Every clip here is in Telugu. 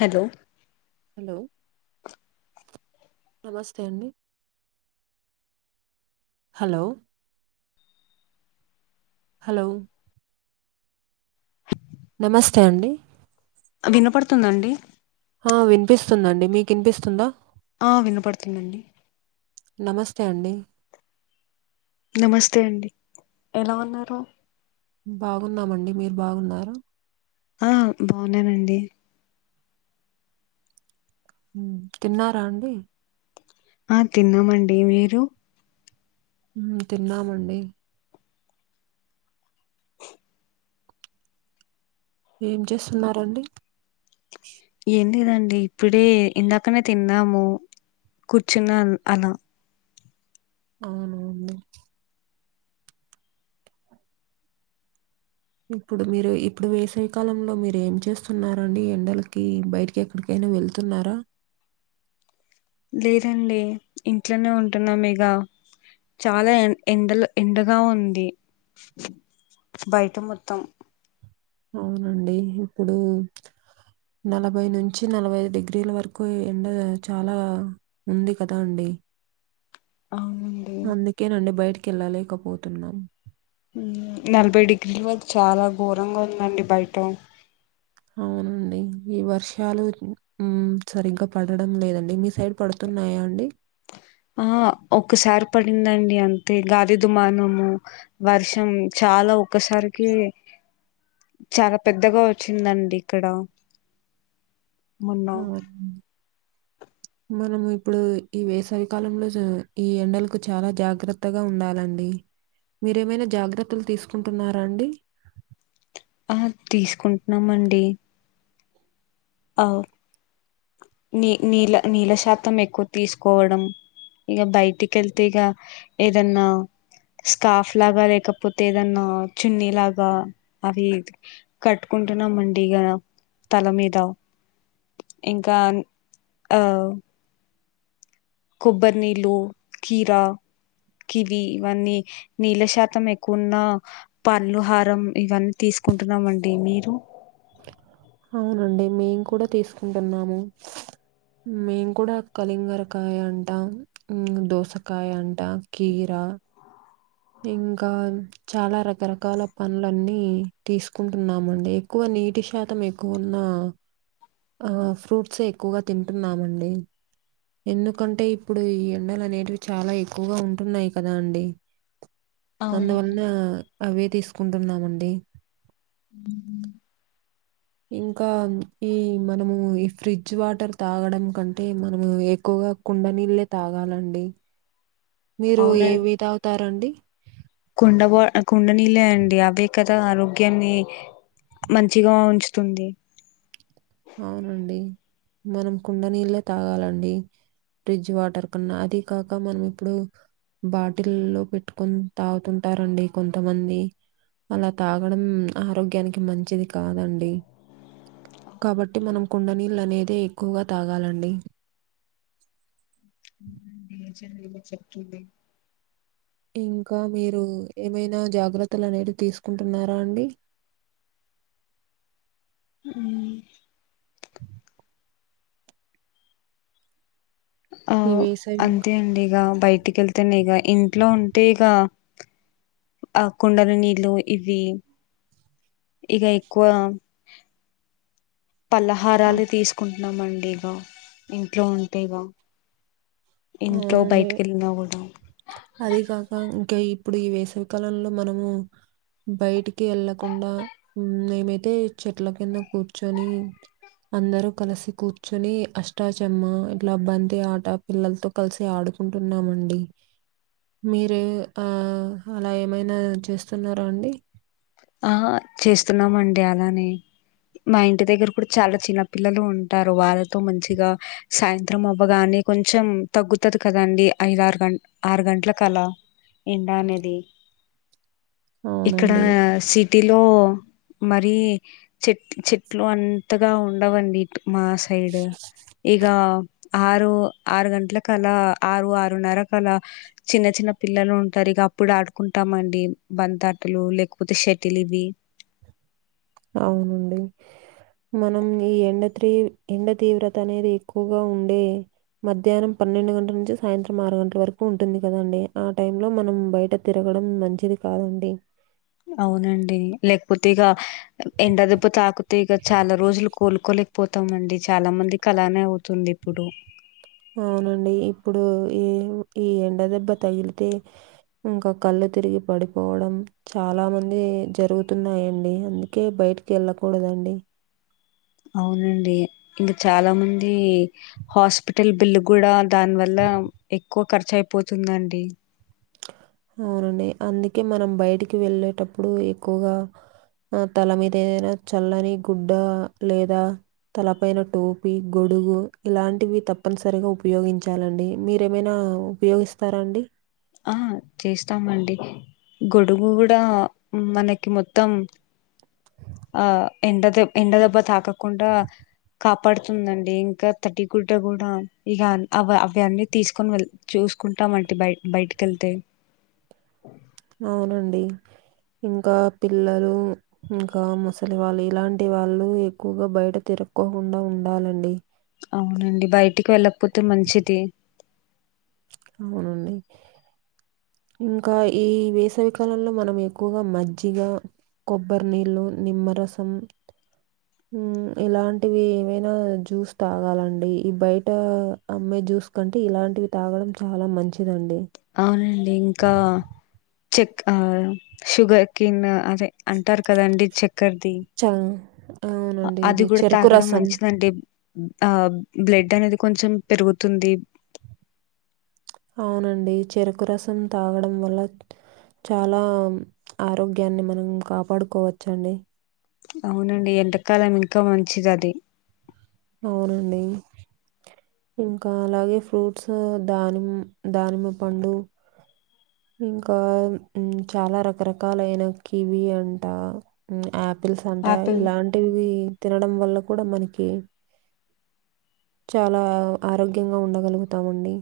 హలో హలో నమస్తే అండి హలో హలో నమస్తే అండి అ వినపడుతుందా అండి ఆ వినిపిస్తుందండి మీకిన్పిస్తుందా ఆ వినపడుతుందండి నమస్తే అండి నమస్తే అండి ఎలా ఉన్నారు బాగున్నామండి మీరు బాగున్నార ఆ బావున్నానండి ఉమ్ తిన్నారా అండి ఆ తిన్నామండి మీరు ఊ తిన్నామండి ఏం చేస్తున్నారండి ఏం లేదండి ఇప్పుడే ఇందాకనే తిన్నాము కూర్చున్నాన్ అలా అవునా అండి ఇప్పుడు మీరు ఇప్పుడు వేసవి కాలంలో మీరు ఏం చేస్తున్నారండి ఎండలకీ బైట్ కెక్కడికైనా వెళ్తున్నారా లేదండి ఇంట్లనే ఉంటున్నాం ఇగ చాలా ఎన్ ఎండలు ఎండగా ఉంది బయట మొత్తం అవునండి ఇప్పుడూ నలభై నుంచి నలభై ఐదు డిగ్రీల వరకు ఈ ఎండ చాలా ఉంది కదా అండి అవును అందుకేనండి బయటికెళ్ళలేకపోతున్నాం ఉమ్ నలభై డిగ్రీల వరకు చాలా ఘోరంగా ఉందండి బయట అవునండి ఈ వర్షాలు ఉమ్ సరిగ్గ పడడం లేదండి మీ సైడ్ పడుతున్నాయా అండి ఆ ఒక్కసారి పడిందండి అంతే గాది దుమానము వర్షం చాల ఒక్కసారికే చాల పెద్దగా వచ్చిందండి ఇక్కడ మొన్న అవునా మనము ఇప్పుడూ ఈ వేసవికాలంలో జ ఈ ఎండలకు చాల జాగ్రత్తగా ఉండాలండి మీరేమైన జాగ్రత్తలు తీసుకుంటున్నారా అండి ఆ తీసుకుంట్నామండి అవు నీ నీళ నీల శాతం ఎక్కువ తీసుకోవడం ఇగ బయటికెళ్తే ఇగా ఏదన్నా స్కార్ఫ్ లాగా లేకపోతే ఏదన్నా చున్నీ లాగా అవి కట్టుకుంటున్నామండి ఇగ తల మీద ఇంకా ఆ కొబ్బరి నీళ్ళూ, కీరా కివి ఇవన్నీ నీళ్ళ శాతం ఎక్కువున్నా పండ్లు హారం ఇవన్ తీసుకుంటున్నామండి మీరు అవునండి మేమ్ కూడ తీసుకుంటున్నాము మేం కూడా కలింగరకాయ అంటా ఊ దోసకాయ అంట కీరా ఇంకా చాలా రకరకాల పండ్లన్నీ తీసుకుంటున్నామండి ఎక్కువ నీటి శాతం ఎక్కువ ఉన్నా ఆ ఫ్రూట్సే ఎక్కువగా తింటున్నామండి ఎందుకంటే ఇప్పుడు ఈ ఎండలు అనేటివి చాలా ఎక్కువగా ఉంటున్నాయి కదా అండి అందువలన అవే తీసుకుంటున్నామండి ఉ ఇంకా ఈ మనము ఈ ఫ్రిడ్జ్ వాటర్ తాగడం కంటే మనము ఎక్కువగా కుండ నీళ్ళే తాగాలండి. మీరు అవునండి ఏవీ తాగుతారండి కుండ వా కుండ నీళ్ళ అండి అవే కదా ఆరోగ్యాన్ని మంచిగా ఉంచుతుంది. అవునండి. మనం కుండ నీళ్ళే తాగాలండి. ఫ్రిడ్జ్ వాటర్ కన్నా అది కాక మనం ఇప్పుడు బాటిల్లో పెట్టుకుని తాగుతుంటారండి కొంతమంది అలా తాగడం ఆరోగ్యానికి మంచిది కాదండి. కాబట్టి మనం కుండ నీళ్ళ అనేదే ఎక్కువగా తాగాలండి. [inaudible] చెప్పతూంది ఇంకా మీరు ఏమైనా జాగ్రత్తలు అనేది తీసుకుంటున్నారా అండి. మ్ ఆ ఈ వేసవి అంతే అండి ఇక బయటికి వెళ్తేనే ఇక ఇంట్లో ఉంటే ఇక ఆ కుండల నీళ్ళు ఇవి ఇక ఎక్కువ పల్లహారాలు తీసుకుంటున్నామ అండి ఇగ ఇంట్లో ఉంటే ఇగ ఇంట్లో బయటిక వెళ్ళినా కూడా అదే కాక ఇంకా ఇప్పుడు ఈ వేసవికాలంలో మనము బయటికి వెళ్ళకుండా మేమైతే చెట్ల కింద కూర్చొని అందరు కలిసి కూర్చొని అష్టాచమ్మ ఇట్లా బంతి ఆట పిల్లలతో కలిసి ఆడుకుంటున్నామండి. మీరు ఆ అలా ఏమైనా చేస్తున్నారా అండి. ఆ చేస్తున్నామండి అలానే మా ఇంటి దగ్గర కూడా చాలా చిన్న పిల్లలు ఉంటారు వాళ్ళతో మంచిగా సాయంత్రం అవ్వగానే కొంచెం తగ్గుతాది కదండి ఐదరు గంట ఆరు గంటలకలా ఎండా అనేది ఇక్కడ అవునండి సిటీలో మరి చెట్ చెట్లు అంతగా ఉండవండి మా సైడ్ ఇగ ఆరు ఆరు గంటల కల ఆరు ఆరున్నర కల చిన్న చిన్న పిల్లలు ఉంటారు ఇక అప్పుడు ఆడుకుంటామండి బంతాటలు లేకపోతే షట్ తెలిబి అవునండి మనం ఈ ఎండ త్రీ ఎండ తీవ్రత అనేది ఎక్కువగా ఉండే మధ్యానం పన్నెండు గంటల నుంచి సాయంత్రం ఆరు గంటల వరకు ఉంటుంది కదండి ఆ టైమ్ లో మనం బయట తిరగడం మంచిది కాదండి అవునండి లేకపోతే ఇక ఎండ దెబ్బ తాకుతే ఇక చాలా రోజులు కోలుకోలేకపో తం అండి చాలా మందికలానే అవుతుందిప్పుడు అవునండి ఇప్పుడు ఏం ఈ ఎండ దెబ్బ తగిలితే ఇంక కళ్ళు తిరిగి పడిపోవడం చాలా మంది జరుగుతున్నాయంండి అందుకే బయటికి ఎళ్ళకూడదండి అవునండి ఇంకా చాలా మంది హాస్ పిటల్ బిల్లు కూడా దానివల్ల ఎక్కువ ఖర్చు అయిపోతుందండి అవునండి అందుకే మనం బయటికి వెళ్ళేటప్పుడు ఎక్కువగా ఆ తల మీద ఏదైనా చల్లని గుడ్డ లేదా తలపైన టోపి గొడుగు ఇలాంటివి తప్పనిసరిగా ఉపయోగించాలండి మీరేమైనా ఉపాయోగిస్తారండి ఆ చేస్తామండి గొడుగు కూడా మనకి మొత్తం ఆ ఎండ దె ఎండ దెబ్బ తాకకుండా కాపాడుతుందండి ఇంకా తటిగుడ్డ కూడా ఇక అవ అవన్నీ తీసుకొని వెల్ చూసుకుంటాం అంటే బయ బయటికెళ్తే అవునండి ఇంకా పిల్లలు ఇంకా ముసలివాళ్ళు ఇలాంటి వాళ్ళు ఎక్కువగా బయట తిరక్కోకుండా ఉండాలండి అవునండి బయటికి వెళ్ళకపోతే మంచిది అవునండి ఇంకా ఈ వేసవికాలంలో మనం ఎక్కువగా మజ్జిగా కొబ్బరి నీళ్ళు, నిమ్మరసం ఉ ఇలాంటివి ఏమైనా జ్యూస్ తాగాలండి ఈ బయటా అమ్మే జ్యూస్ కంటే ఇలాంటివి తాగడం చాలా మంచిదండి అవునండి ఇంకా చెక్ ఆ షుగర్ కెన్ అదే అంటారు కదండి చెక్ క్కర్ది చా అవునండి. అది ఇది కూడా చెరుకు తాగడం రసం. మంచిదండి ఆ బ్లడ్ అనేది కొంచెం పెరుగుతుంది అవునండి చెరుకు రసం తాగడం వల్ల చాలా ఆరోగ్యాన్ని మనం కాపాడుకోవచ్చండి అవునండి ఎండకాలం ఇంకా మంచిది అది అవునండి ఇంకా అలాగే ఫ్రూట్స్ దానిమ్ దానిమ్మ పండు ఇంకా ఉమ్ చాలా రకరకాలయిన కివి అంటా ఆపిల్స్ అంట ఆపిల్ హ్మ్. ఇలాంటివి తినడం వల్ల కూడా మనకి చాలా ఆరోగ్యంగా ఉండగలుగుతామండి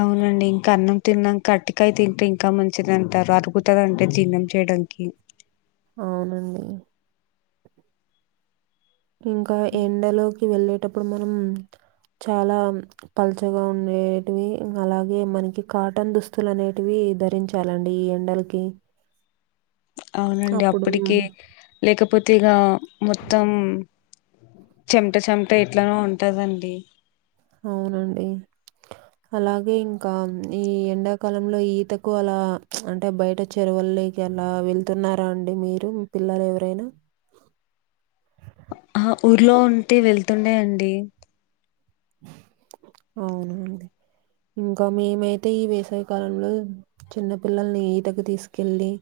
అవునండి ఇంక అన్నం తిన్నాక అట్టికాయ తింటే ఇంకా మంచిది అంటారు అరుగుతది అంటే జీర్ణం చేయడానికి అవునండి ఇంకా ఎండలోకి వెళ్ళేటప్పుడు మనం చాలా పలుచగా ఉండేటివి అలాగే మనకి కాటన్ దుస్తుల నేటివి ధరించ్ చాలండి ఈ ఎండలకి అవునండి అప్పుడు అప్పడికే లేకపోతే ఇగా మొత్తం చెమట చెమట ఎట్లానే ఉంటదండి అవునండి అలాగే ఇంకాం ఈ ఎండాకాలంలో ఈతకు అలా అంటే బయట చెరువుల్లోకి అలా వెళ్తున్నారా అండి మీరు మీ పిల్లల్ ఎవరైనా అహ్ ఊర్లో ఉంటే వెళ్తుండే అండి అవునండి ఇంకా మేమైతే ఈ వేసవి కాలంలో చిన్న పిల్లల్ని ఈతకి తీసుకెళ్ళీ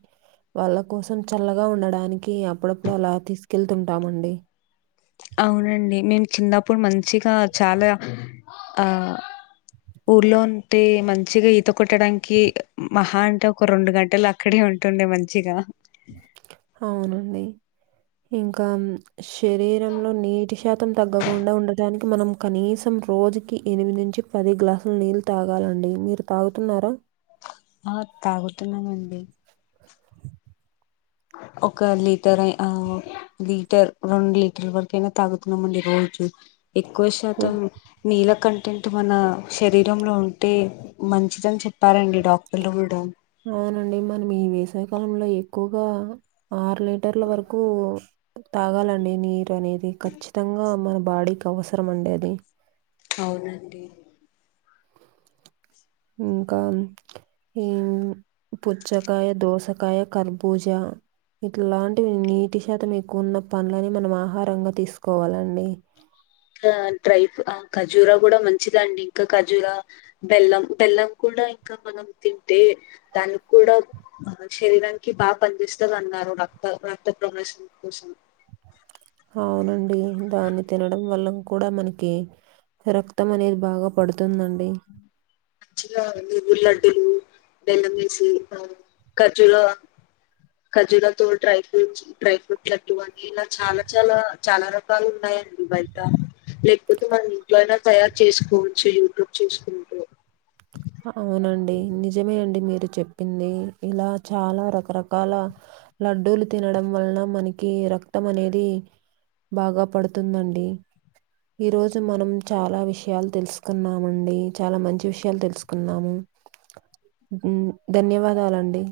వాళ్ళ కోసం చల్లగా ఉండడానికి అప్పుడప్పుడు అలా తీసుకెళ్తుంటామండి అవునండి మేమ్ చిన్నప్పుడు మంచిగా చాలా ఆ ఊర్లో ఉంటే మంచిగా ఈత కొట్టడానికి మహా అంటే ఒక రెండు గంటల అక్కడే ఉంటుండే మంచిగా అవునండి ఇంకామ్ శరీరంలో నీటి శాతం తగ్గకుండా ఉండటాని మనం కనీసం రోజుకి ఎనిమిది నుంచి పది గ్లాసులు నీళ్ళు తాగాలండి మీరు తాగుతున్నారా ఆ తాగుతున్నమండి ఒక లీటరై ఆ లీటర్ రెండు లీటర్ల వరకయినా తాగుతున్నామండి రోజు ఎక్కువ హ్మ్. శాతం నీళ్ళ కంటెంట్ మన శరీరంలో ఉంటే మంచిదన్ చెప్పారండి డాక్టర్లు కూడా అవునండి మనం ఈ వేసయ కాలంలో ఎక్కువగా ఆరు లీటర్ల వరకు తాగాలండి నీరనేది ఖచ్చితంగా మన బాడీక వసరం అండి అది అవునండి ఇంకామ్ ఊమ్ పుచ్చకాయ దోసకాయ కర్బూజ ఇట్లాంటివి నీటి శాతం ఎక్కువ ఉన్న పనులని మనం ఆహారంగా తీసుకోవాలండి కా డ్రై ప్ అ ఖజూరా గూడా మంచిదండి ఇంకా ఖజూరా బెల్లం బెల్లం కూడా ఇంకా మనం తింటే దానిక్కూడా మన శరీరానికి బాగా పన్ జెస్తద్ అన్నారు రక్త రక్త ప్రవేశం కోసం అవునండి దాన్ని తినడం వల్లన్ కూడా మనకి రక్తం అనేది బాగా పడుతుందండి చిల్లా నువ్వుల్లడ్డులు బెల్లమేసి అ ఖజ్జుల ఖజ్జురతో dry fruit dry fruit laddu అన్ ఈలా చాలా చాలా చాలా రకాల్ ఉన్నాయండి బయట లేకపోతే మనం ఇంట్లో అయినా తయారు చేసుకోవచ్చు యూట్యూబ్ చేసుకుంటూ అవునండి నిజమే అండి మీరు చెప్పింది ఇలా చాలా రకరకాల లడ్డూలు తినడం వల్లన మనకి రక్తం అనేది బాగా పడుతుందండి ఈ రోజు మనం చాలా విషయాల్ తెలుసుకున్నామండి చాలా మంచి విషయాల్ తెలుసు అన్నాము ఉం ధన్యవాదాలండి